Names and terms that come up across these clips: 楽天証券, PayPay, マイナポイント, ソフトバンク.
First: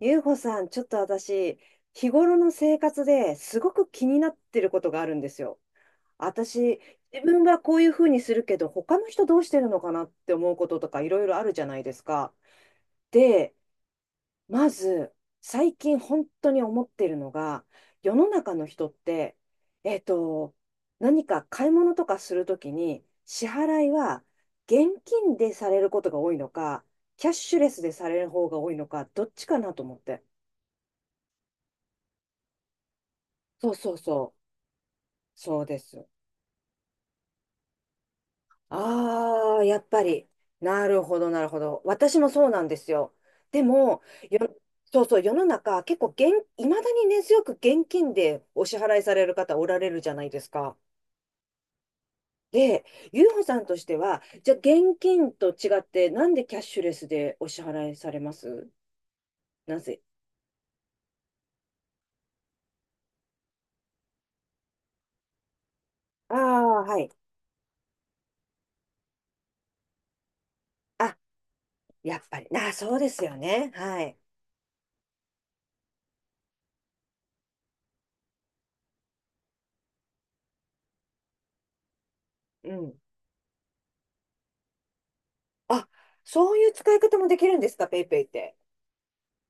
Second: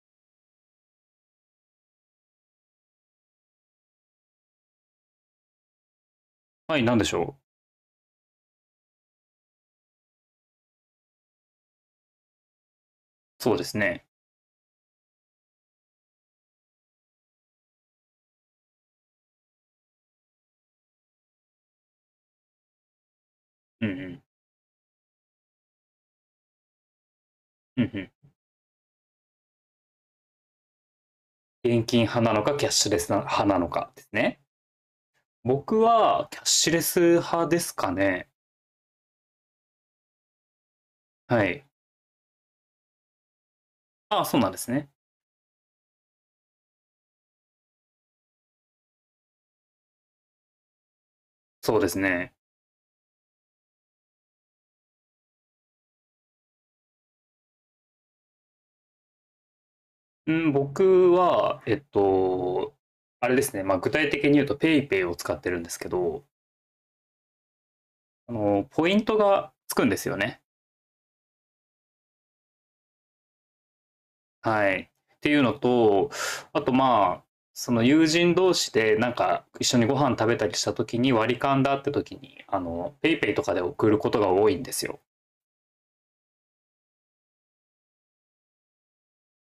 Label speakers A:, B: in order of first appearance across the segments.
A: ゆうほさん、ちょっと私、日頃の生活ですごく気になってることがあるんですよ。
B: は
A: 私、
B: い、なんでし
A: 自
B: ょ
A: 分はこういうふうにするけど、他の人どうしてるのかなって思うこととかいろいろあるじゃないですか。
B: う。そ
A: で、
B: うですね。
A: まず、最近本当に思ってるのが、世の中の人って、えっと、何か買い物とかするときに、支払
B: う。
A: い
B: んうん。
A: は現金でされることが多いのか、キャッシュレ
B: う
A: ス
B: んう
A: でさ
B: ん。
A: れる方が多いのか、どっちかなと思って。
B: 現金派なのか、キャッシュレス派なの
A: そうそ
B: か
A: う
B: です
A: そ
B: ね。
A: う。そうで
B: 僕
A: す。
B: は、キャッシュレス派ですかね。
A: ああ、やっぱり。なるほど、な
B: は
A: るほ
B: い。
A: ど。私もそうなんですよ。でも、
B: ああ、そうなん
A: よ、
B: ですね。
A: そうそう、世の中、結構いまだに根強く現金でお支払いされる方おられるじゃないですか。
B: そうですね。
A: で、ゆうほさんとしては、じゃあ現金と違って、なんでキャッシュレスでお支払いされます？なぜ
B: うん、僕は、あれですね。まあ、具体的に言うと、ペイペイを使ってるんですけど、
A: ああ、はい。
B: ポイントがつくんですよね。
A: あ、やっぱり。あー、そうですよね。はい。
B: はい。っていうのと、あとまあ、その友人同士でなんか一緒にご飯食べたりした時に割り勘だって時に、
A: うん。
B: ペイペイとかで送ることが多いんですよ。
A: あ、そういう使い方もできるんですか、ペイペイって。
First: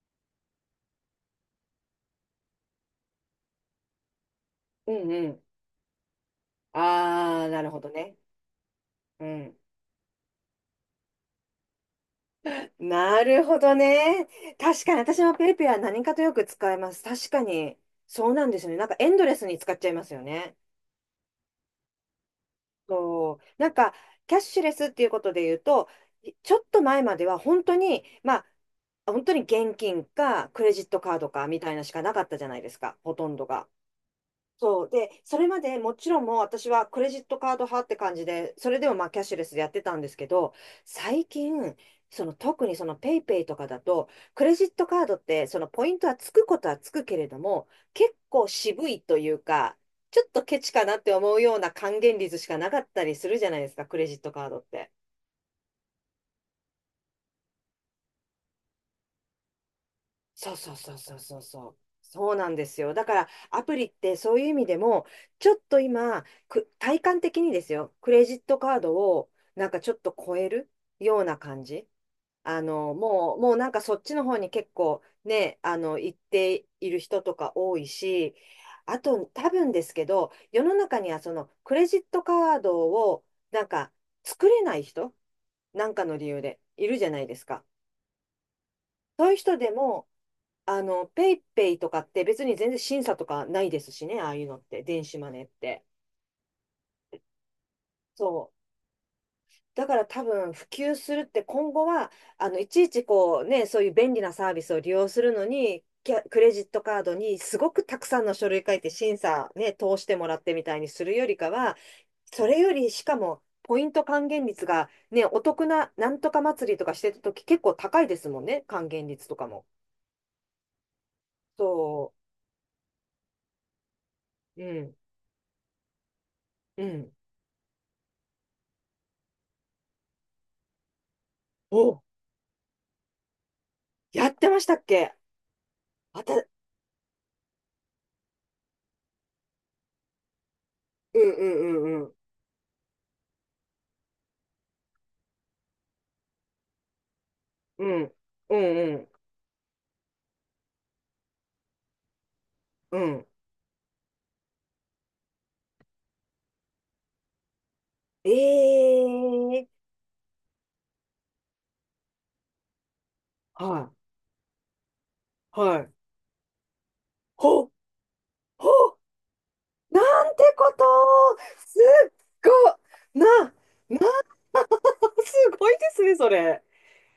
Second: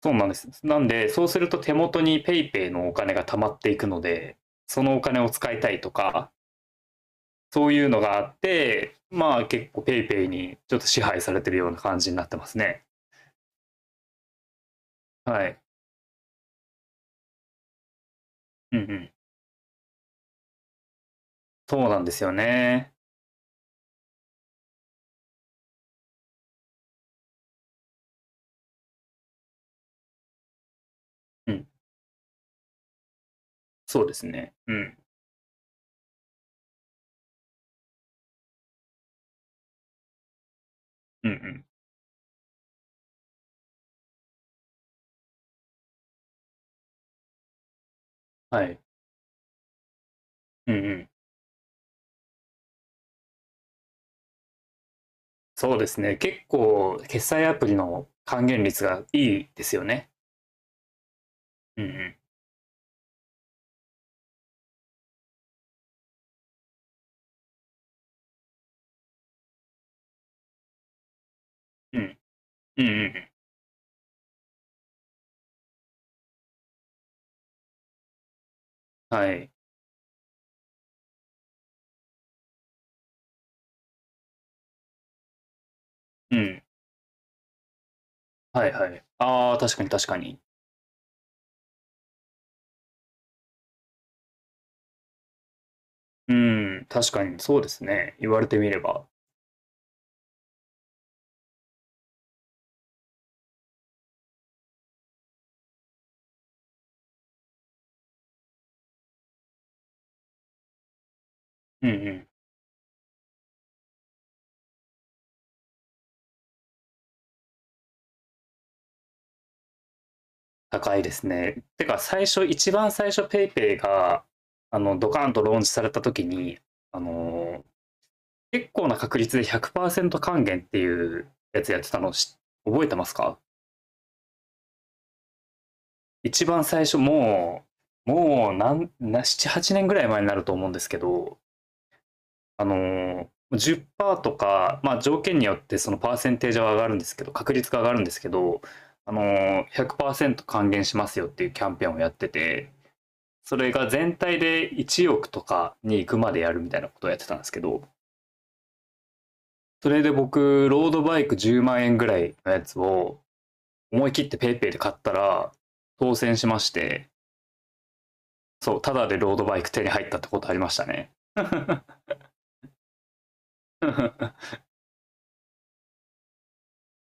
B: そうなんです。なんで、そうすると手元にペイペイのお金が溜まっていくので、そ
A: う
B: のお金を
A: ん、
B: 使いたいとか、
A: ああ、な
B: そ
A: る
B: う
A: ほ
B: いう
A: ど
B: の
A: ね。
B: があって、
A: う
B: まあ
A: ん。
B: 結構ペイペイにちょっと支配されてるような感じになってますね。
A: なるほどね。確かに私も
B: は
A: ペイ
B: い。
A: ペイは何かとよく使います。確かに。そうなんですよね。
B: うんう
A: なんかエ
B: ん。
A: ンドレスに使っちゃいますよね。
B: そうなんですよね。
A: そう。なんか、キャッシュレスっていうことで言うと、ちょっと前までは本当に、まあ、本当に現金かクレジットカードか
B: う
A: み
B: ん。
A: たいなしかなかったじゃないですか、ほとんどが。
B: そうですね。う
A: そう。
B: ん。
A: で、それまでもちろんもう私はクレジットカード派って感じで、それでもまあキャッシュレスでやってたんですけど、最
B: うんうん。
A: 近、その特にそのペイペイとかだと、クレジットカードってそのポイントはつくことはつくけれども、結構
B: はい。
A: 渋いというか、ちょっとケチ
B: うん
A: か
B: う
A: なっ
B: ん。
A: て思うような還元率しかなかったりするじゃないですか、クレジットカードって。
B: そうですね。結構、決済アプリの還元率がいいですよね。
A: そうそうそうそうそうそう。
B: うんう
A: そうなんですよ。だからアプリってそういう意味でも、ちょっと今、体感的にですよ、クレジットカードをなんかちょっと超えるような感じ。
B: ん。うん。
A: あ
B: うんうん
A: の、
B: う
A: もう、もうなんかそっちの方に結構ね、あの、行っている人とか多いし、あ
B: ん。
A: と
B: は
A: 多
B: い。
A: 分ですけど、世の中にはそのクレジットカードをなんか作れない人、なんかの理
B: う
A: 由で
B: ん。
A: いるじゃないですか。
B: はいはい。
A: そういう
B: あ
A: 人
B: あ、
A: で
B: 確かに
A: も、
B: 確かに。
A: あの、ペイペイとかって別に全然審査とかないですしね、ああいうのって、電子マネーって。
B: うん。確かに、そうですね。言われ
A: そう。
B: てみれば。
A: だから多分普及するって今後は、あの、いちいちこうね、そういう便利なサービスを利用するのに、キャクレジットカードにすごくたくさんの書類書いて審査ね、通してもらってみたいにするよりかは、
B: うんうん。
A: それよりしかも、ポイント還元率がね、お得ななんとか祭りとかしてた時結構高いですもんね、還元率とかも。
B: 高いですね。
A: そ
B: てか、最初、一番最初、ペイペイが、
A: う。うん。
B: ドカンとローンチされた時に、
A: う
B: あ
A: ん。
B: のー結構な確率で100%還元っていうやつやって
A: お、
B: たのし覚えてますか？
A: やってましたっけ？うん、
B: 一番最初、もう、もう、なんな、7、8年ぐらい前になると思うんですけ
A: うん
B: ど、
A: うんうん。
B: あの10%とか、まあ、条件によってそのパーセンテージは上がるんですけど、確率が
A: う
B: 上がるんで
A: ん。
B: すけ
A: う
B: ど、
A: ん
B: 100%還元しますよっていうキャンペーンをやってて、
A: うん。うん。
B: それが全体で1億とかに行くまでやるみたいなことをやってたんですけど、
A: ええー、
B: それで僕、ロードバイク10万円ぐらいのやつを
A: は
B: 思い切って PayPay で買ったら
A: い。はい。
B: 当選しまして、
A: ほ、ほ、
B: そう、ただでロードバイク手に
A: な
B: 入ったって
A: ん
B: こ
A: て
B: とありま
A: こ
B: し
A: と、
B: たね。
A: すっご、な、な、すごいですね、それ。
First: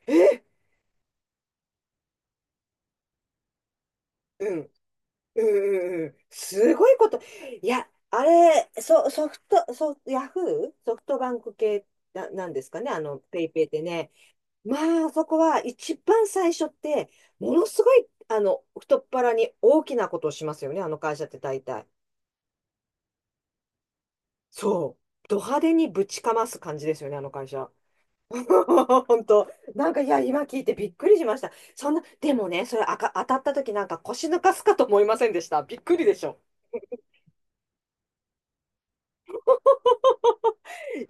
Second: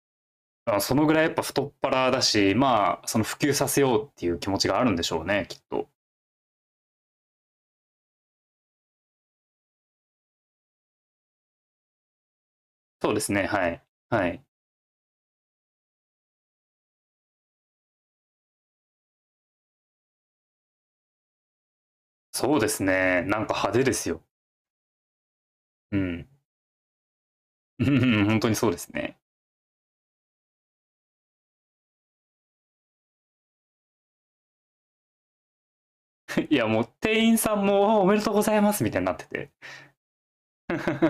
A: え、
B: そのぐらいやっぱ太っ腹だし、まあ、その普及させようっていう気
A: う
B: 持
A: ん。
B: ちがあるんでしょう
A: う
B: ね、
A: ん
B: きっと。
A: うんうん。すごいこと。いや、あれ、ソ、ソフト、ソ、ヤフーソフトバンク系な、なんですかね、あ
B: そう
A: の、
B: です
A: ペ
B: ね、
A: イペイ
B: は
A: って
B: い。
A: ね。
B: はい。
A: まあ、そこは一番最初って、ものすごい、あの、太っ腹に大きなことをしますよね、あの会社って大体。
B: そうですね、なんか派手ですよ。
A: そう。ド派手に
B: う
A: ぶち
B: ん。
A: かます感じですよね、あの会社。
B: うん、 本当にそうですね。
A: 本当。なんか、いや、今聞いてびっくりしました。そんな、でもね、それあか、当たった時なんか腰抜かすかと思いませんでした？びっくりでしょ。
B: いや、もう店員さんもおめでとうございますみたいになってて。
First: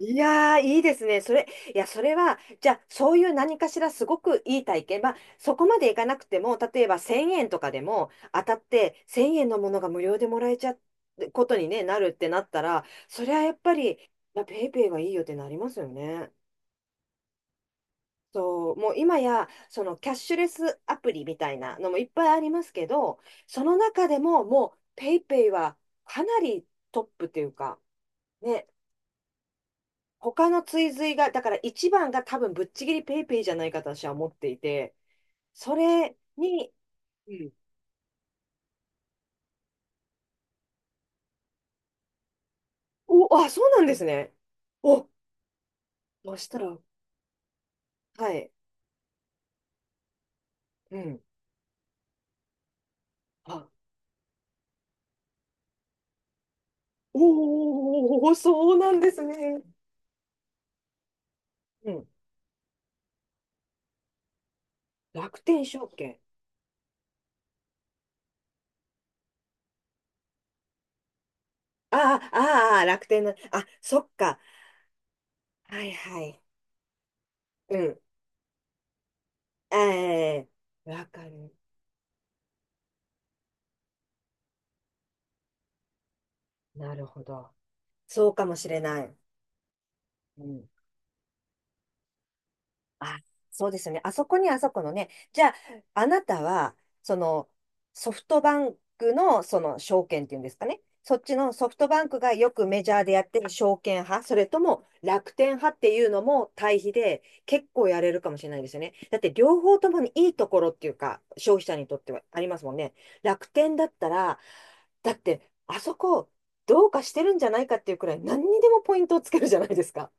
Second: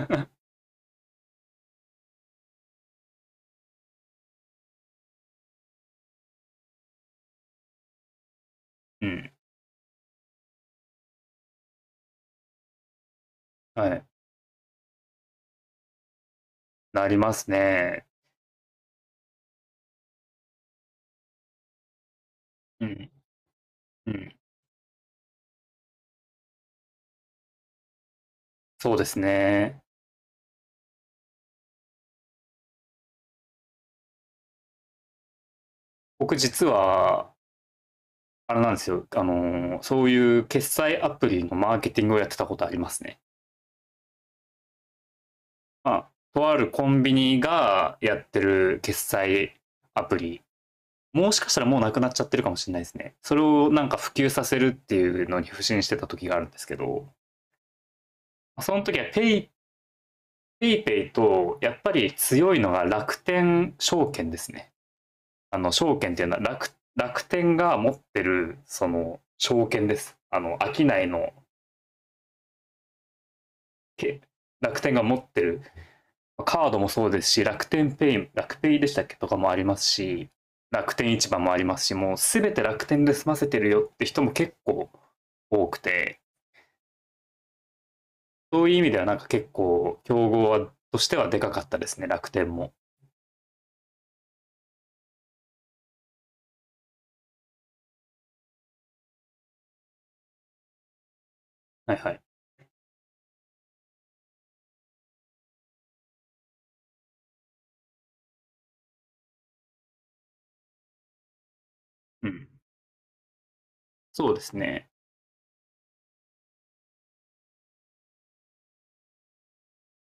A: い やー、いいですね。それ、いや、それは、じゃあ、そういう何かしらすごくいい体験。まあ、そこまでいかなくても、例えば1000円とかでも当たって
B: うん。
A: 1000円のものが無料でもらえちゃうことに、ね、なるってなったら、それはやっぱ
B: は
A: り、い
B: い。
A: や、ペイペイがいいよってなりますよね。
B: なりますね。
A: そう、もう今や、そのキャッシュレスアプリみたいなのもいっぱいありますけ
B: うん。
A: ど、その中
B: う
A: で
B: ん。
A: ももうペイペイはかなりトップというか、ね、
B: そうですね。
A: 他の追随が、だから一番が多分ぶっちぎりペイペイじゃないかと私は思っていて、それ
B: 僕実
A: に、う
B: は、
A: ん、
B: あれなんですよ。そういう決済アプリのマーケティングをやってたことありますね。
A: お、あ、そうなんですね。お、
B: まあ、
A: そし
B: とあ
A: た
B: る
A: ら、
B: コンビニがやっ
A: は
B: て
A: い、
B: る決済アプリ。
A: うん。
B: もしかしたらもうなくなっちゃってるかもしれないですね。それ
A: あ、
B: をなんか普及させるっていうのに不信してた時があるんですけど、
A: おー、
B: そ
A: そう
B: の
A: な
B: 時
A: ん
B: は
A: で
B: PayPay
A: す
B: ペイ
A: ね。
B: ペイペイと、やっ
A: う
B: ぱ
A: ん。
B: り強いのが楽天証券ですね。
A: 楽天証
B: 証券っ
A: 券。
B: ていうのは楽天が持ってる、その、証券です。商いの、
A: ああ、ああ、楽天の、あ、そっ
B: け
A: か。
B: 楽天が持ってる
A: はいはい。
B: カードもそうですし、楽
A: う
B: 天
A: ん。
B: ペイ、楽ペイでしたっけとかもあり
A: え
B: ますし、
A: え、
B: 楽
A: わ
B: 天
A: か
B: 市場も
A: る。
B: ありますし、もうすべて楽天で済ませてるよって人も結構多くて、
A: なるほど。そうかも
B: そ
A: し
B: ういう
A: れ
B: 意味で
A: な
B: はな
A: い。
B: んか結構、競
A: う
B: 合
A: ん、
B: はとしてはでかかったですね、楽天も。
A: あ、そうですよね。あそこにあそこのね。じゃあ、あなたは、その、ソフトバンクの、その、証券っていうんですかね。そっちのソフト
B: はい
A: バン
B: は
A: ク
B: い。
A: がよくメジャーでやってる証券派、それとも楽天派っていうのも対比で結構やれるかもしれないですよね。だって両方ともにいいところっていうか、消費者にとっては
B: う
A: あり
B: ん。
A: ますもんね。楽天だった
B: そう
A: ら、
B: ですね。
A: だってあそこどうかしてるんじゃないかっていうくらい何にでもポイントをつけるじゃないですか。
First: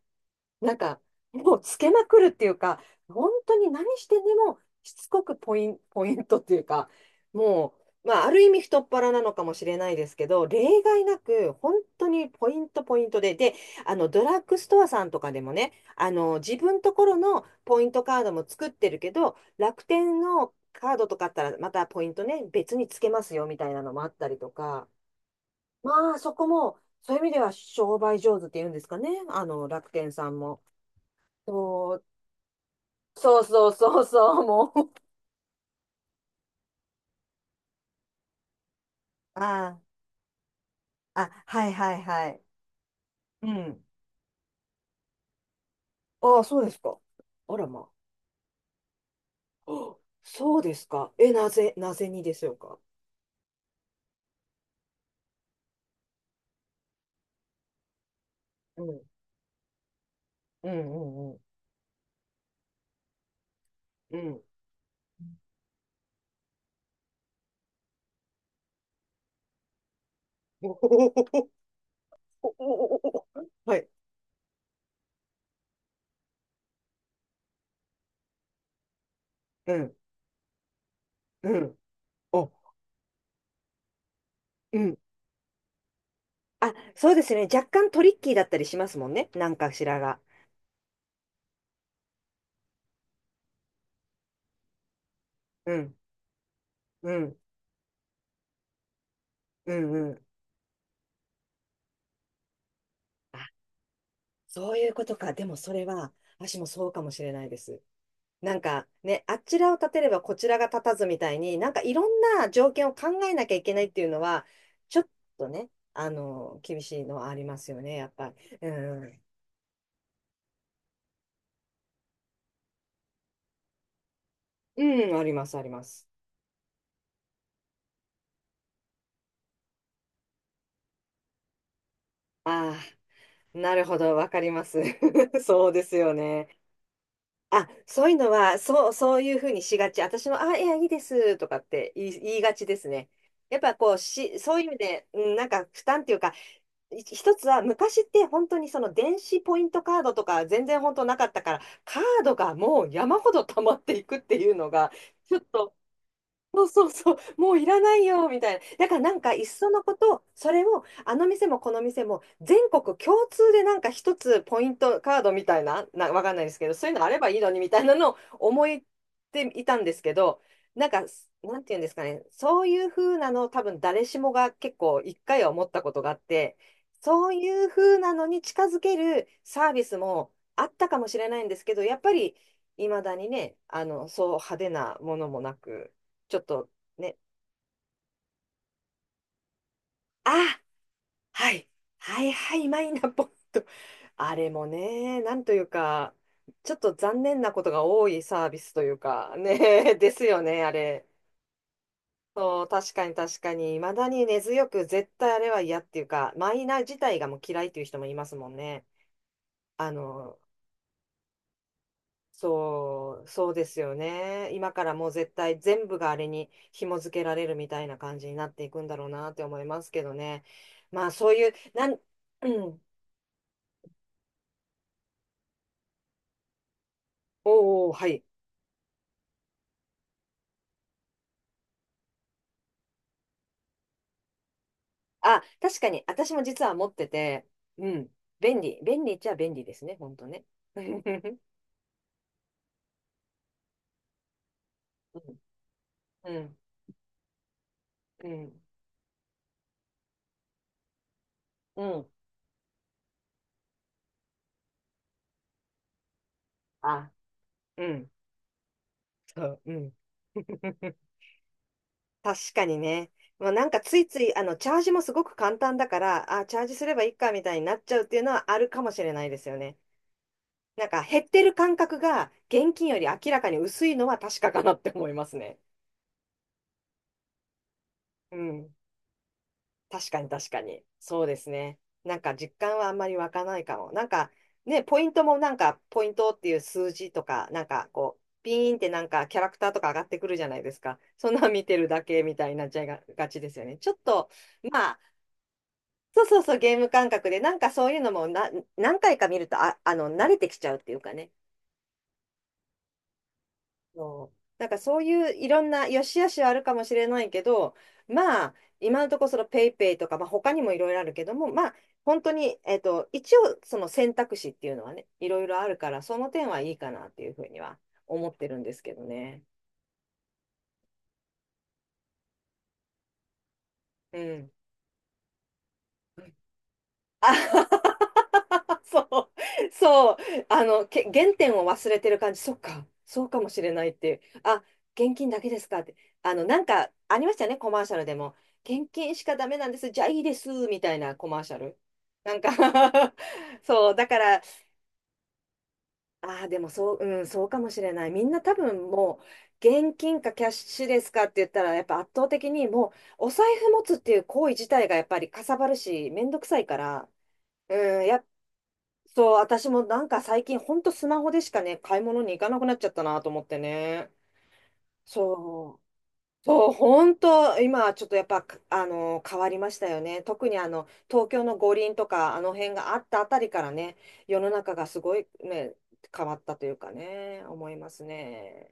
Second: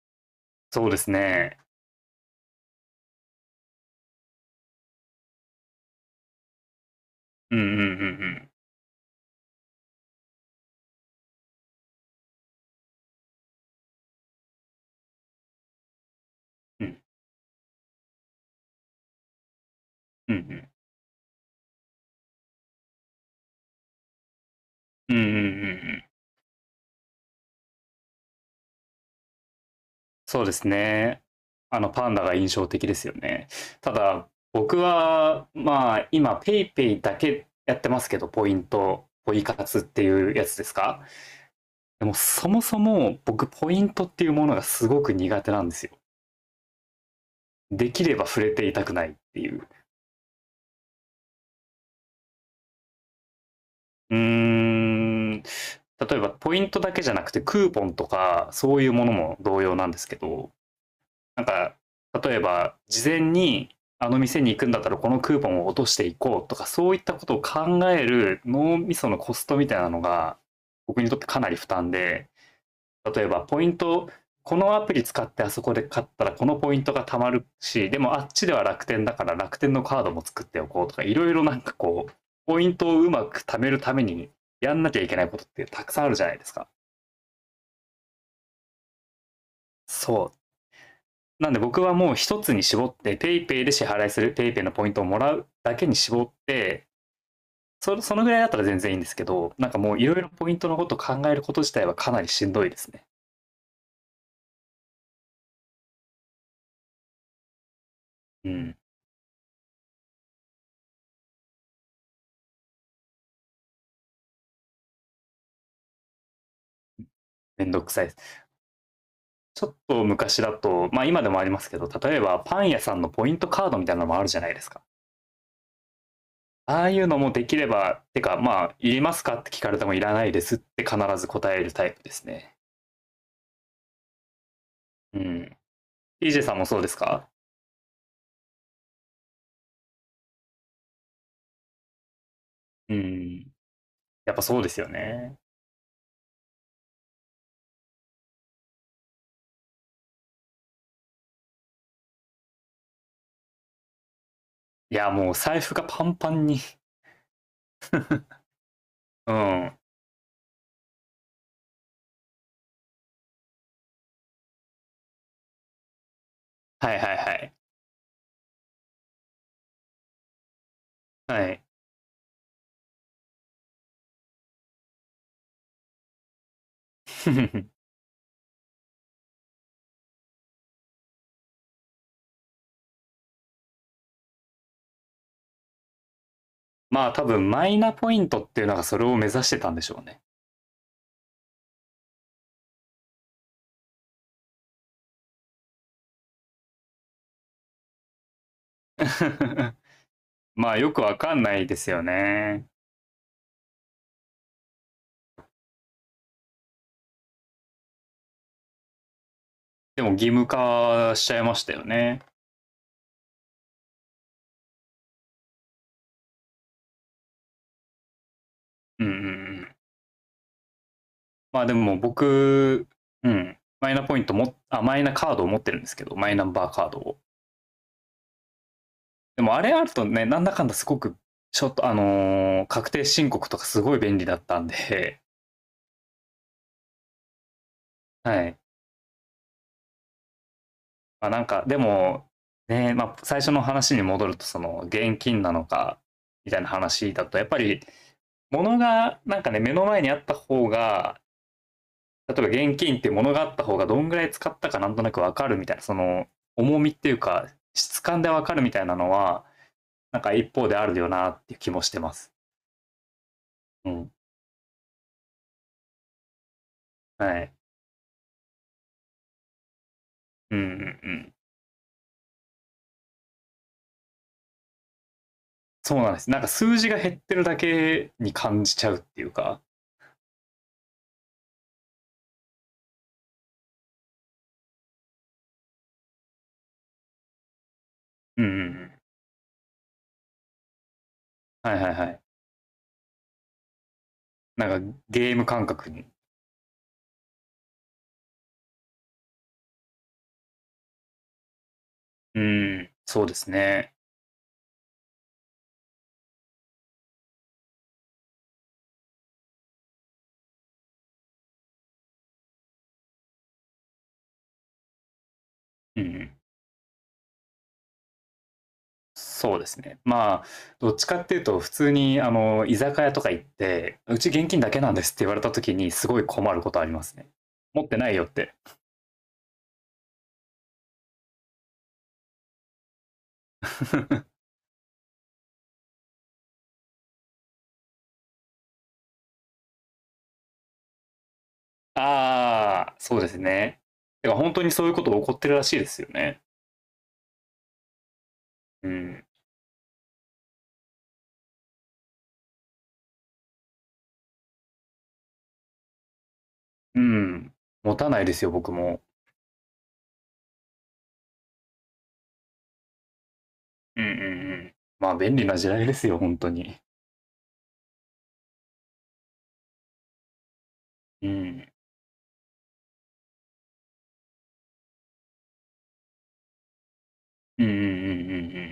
A: なん
B: そうで
A: か、
B: す
A: も
B: ね。
A: うつけまくるっていうか、本当に何してでもしつこくポイントっていうか、
B: うんう
A: も
B: んう
A: う、まあ、ある意
B: ん
A: 味太っ腹なのかもしれないですけど、例外なく、本当にポイント、ポイントで、あの、ドラッグストアさんとかでもね、あの、自分
B: う
A: と
B: ん。
A: ころのポイントカードも作ってるけど、楽天
B: うんうん
A: の
B: うん。
A: カードとかあったら、またポイントね、別につけますよ、みたいなのもあったりとか、
B: うんうんうんうん。
A: まあ、そこも、そういう意味では商売上手っていうんですかね、あの、楽天さん
B: そうで
A: も。
B: すね。
A: そう、
B: パンダが印象的ですよ
A: そう
B: ね。
A: そう
B: た
A: そう
B: だ、
A: そう、も
B: 僕
A: う。
B: は、まあ、今、ペイペイだけやってますけど、ポイ活
A: あ
B: っていうやつですか？
A: あ、あ、はいはい
B: でも、
A: はい。
B: そもそも僕、
A: う
B: ポイ
A: ん。
B: ントっていうものがすごく苦手なんですよ。
A: ああ、そうですか。あらまあ。
B: できれば触れていたくないっていう。
A: あ、そうですか。え、なぜ、なぜにでしょうか。
B: うーん、例えば、ポイントだけじゃなくて、クーポンとか、そ
A: う
B: ういう
A: ん。
B: ものも同様なんですけど、
A: うんうんうん。
B: なんか、例えば、事前に、あ
A: う
B: の店
A: ん。
B: に行くんだったらこのクーポンを落としていこうとか、そういったことを考える脳みそのコストみたいなのが、僕にとってかな
A: お
B: り負担で、
A: お、
B: 例えば、ポイ
A: は
B: ン
A: い。
B: ト、このアプリ使ってあそこで買ったらこのポイントが貯まるし、でもあっちでは楽天だから楽天
A: う
B: の
A: ん。
B: カードも作っておこうとか、いろいろ
A: う
B: なんか
A: ん。
B: こう、
A: お、
B: ポイントをうまく貯めるためにや
A: う
B: んな
A: ん。
B: きゃいけないことってたくさんあるじゃないですか。
A: あ、そうですね。若干トリッキーだったりしますもんね。なんかしらが。
B: そう。なんで僕はもう一つに絞って、PayPay で支払いする、PayPay のポイントをもらう
A: う
B: だけ
A: ん、
B: に絞って、
A: うん、
B: そのぐらいだったら全然いいんですけど、なん
A: う
B: か
A: ん、
B: もうい
A: う
B: ろい
A: ん。
B: ろポイントのことを考えること自体はかなりしんどいですね。
A: あ、そういうことか。でもそれは、私もそうかもしれないです。
B: う
A: なん
B: ん。
A: かね、あちらを立てればこちらが立たずみたいに、なんかいろんな条件を考えなきゃいけないっていうのは、ちょっとね、あの、厳しいのはありま
B: め
A: す
B: ん
A: よ
B: どく
A: ね、
B: さい
A: や
B: で
A: っ
B: す。
A: ぱり。うん、
B: ちょっと昔だと、まあ今でもありますけど、例えばパン屋さんのポイントカードみたいなのもあるじゃないですか。
A: うん、あります、あります。
B: ああいうのもできれば、てかまあ、いりますかって聞かれてもいらないですって必ず答えるタイプですね。
A: ああ、なるほど、わかります。
B: う ん。
A: そうですよ
B: EJ
A: ね。
B: さんもそうですか？
A: あ、そういうのは、そう、そういうふうにしがち。私も、あ、いや、いいですとかって言いがちです
B: う
A: ね。
B: ん。
A: やっぱこう
B: やっ
A: し、
B: ぱ
A: そ
B: そ
A: う
B: う
A: いう
B: で
A: 意味
B: すよ
A: で、うん、
B: ね。
A: なんか負担っていうか、一つは昔って本当にその電子ポイントカードとか全然本当なかったから、カードがもう山ほど溜まっていくっていうのが、
B: いや、もう
A: ちょっ
B: 財
A: と
B: 布がパンパンに。
A: そうそうそう、もういらないよ、みたいな。だからなん
B: う
A: か、
B: ん。
A: いっ
B: は
A: その
B: い
A: こと、それを、あの店もこの店も、全国共通でなんか一つポイントカードみたいな、わかんないですけど、そうい
B: は
A: う
B: い
A: のあ
B: は
A: ればいいの
B: い。
A: に、みたいなのを思っていたんですけど、なんか、
B: は
A: なん
B: い。
A: ていうんですかね、そういう風なの、多分誰しもが結構一回は思ったことがあって、そういう 風なのに近づけるサービスもあったかもしれないんですけど、やっぱり、いまだにね、あの、そう派手なものもなく、ちょっと
B: まあ
A: ね、
B: 多分マイナポイントっていうのがそれを目指してたんでしょうね。
A: あ、はい、はいはい、マイナポイント。あれもね、なんというか、ちょっと残念なことが多いサービスというか、ね、ですよね、
B: ま
A: あ
B: あよく
A: れ。
B: わかんないですよ
A: そう、
B: ね。
A: 確かに確かに、未だに根強く絶対あれは嫌っていうか、マイナ自体がもう嫌いっていう人もいますもんね。あ
B: でも義
A: の、
B: 務化しちゃいましたよね。
A: そう、そうですよね。今からもう絶対全部があれに紐付けられるみたいな感じになっていくんだ
B: う
A: ろ
B: ん
A: う
B: うん
A: なって思
B: う
A: い
B: ん。
A: ますけどね。まあそういう、
B: まあでも
A: うん、
B: 僕、うん。マイナポイントも、あ、マイナカードを持ってるんですけど、マイナンバーカードを。
A: おお、はい。
B: でもあれあるとね、なんだかんだすごく、ちょっと確定申告とかすごい便利だったんで、
A: あ、確かに、私も実は持ってて、うん、
B: はい。
A: 便利、便利っちゃ便利ですね、本当ね。う
B: まあなんかでもね、まあ、最初の話に戻るとその現金なのか
A: ん、う
B: み
A: ん、
B: たいな話だと、やっぱり
A: うん、
B: 物がなんかね、目の前にあった方が、
A: うん。
B: 例えば現金って物があった方がどんぐらい使ったかなんとなく分かるみたいな、その重みって
A: あ、
B: いうか
A: う
B: 質
A: ん、
B: 感で分かるみたいなの
A: そ
B: は、
A: う、うん。
B: なんか一方であ るよなっていう気もしてます。
A: 確かにね。まあ、なんか
B: う
A: つい
B: ん、
A: つい、あの、チャージもすごく簡単だから、あ、チャージすればいい
B: は
A: かみた
B: い、
A: いになっちゃうっていうのはあるかもしれないですよね。
B: うんうんう
A: なんか減っ
B: ん、
A: てる感覚が現金より明らかに薄いのは確かかなって思いますね。
B: そうなんです。なんか数字が減ってるだけに
A: う
B: 感
A: ん。
B: じちゃうっていうか、
A: 確かに確かに。そうですね。なんか実感はあんまり湧かないかも。なんかね、ポイントもなんかポイントっていう数字とか、なんかこう、
B: うん、う
A: ピーンって
B: ん、
A: なんかキャラクターとか上がってくるじゃないですか。そんなん見て
B: はい
A: る
B: はい
A: だ
B: はい。
A: けみたいになっちゃいがちですよね。ちょっと、
B: な
A: ま
B: ん
A: あ、
B: かゲーム感覚に、
A: そうそうそう、ゲーム感覚で、なんかそういうのも何回か見ると、あ、あの、慣れてきちゃうっていうかね。
B: うん、そうですね。
A: そう、なんかそういういろんな良し悪しはあるかもしれないけど、まあ、今のところそのペイペイとか、まあ、他にもいろいろあるけども、まあ、本当に、一応その選択肢っていうのはね、いろいろあるから、
B: う
A: その
B: ん、
A: 点はいいかなっていうふうには思ってるんですけどね。
B: そうですね。まあ、どっちかっていうと、普通に、居酒屋とか行って、う
A: う
B: ち現
A: ん。
B: 金だけなんですって言われた時に、すごい困ることありますね。持ってな
A: あ、
B: いよって。
A: そう、そう、あの、原点を忘れてる感じ、そっか、そうかもしれないっていう、あ、現金だけですかって、あの、なんかありましたよね、コマーシャルでも、現金しかダメなんです、じゃあいいです、みたいなコマーシャル。なんか、
B: ああ、そうです ね。
A: そう、だか
B: てか、
A: ら、
B: ほんにそういうこと起こってるらしいですよね。
A: ああでもそう、うん、そうかもしれない。みんな多
B: う
A: 分も
B: ん。
A: う、現金かキャッシュですかって言ったら、やっぱ圧倒的にもう、お財布持つっていう行為自体がやっぱりかさばるし、めんどくさいか
B: う
A: ら、
B: ん。持
A: うん、
B: たないですよ、僕も。
A: そう、私もなんか最近ほんとスマホでしかね、買い物に行かなくなっちゃったなと思って
B: うんう
A: ね。
B: んうん。まあ、便利な時
A: そう。
B: 代ですよ、本当
A: そう、
B: に。
A: ほんと、今ちょっとやっぱ、あの、変わりましたよね。特にあの、東
B: う
A: 京の
B: ん。
A: 五輪とか、あの辺があったあたりからね、世の中がすごいね、変わったというかね、
B: う
A: 思
B: んうん
A: い
B: うん
A: ます
B: うんう
A: ね。
B: ん。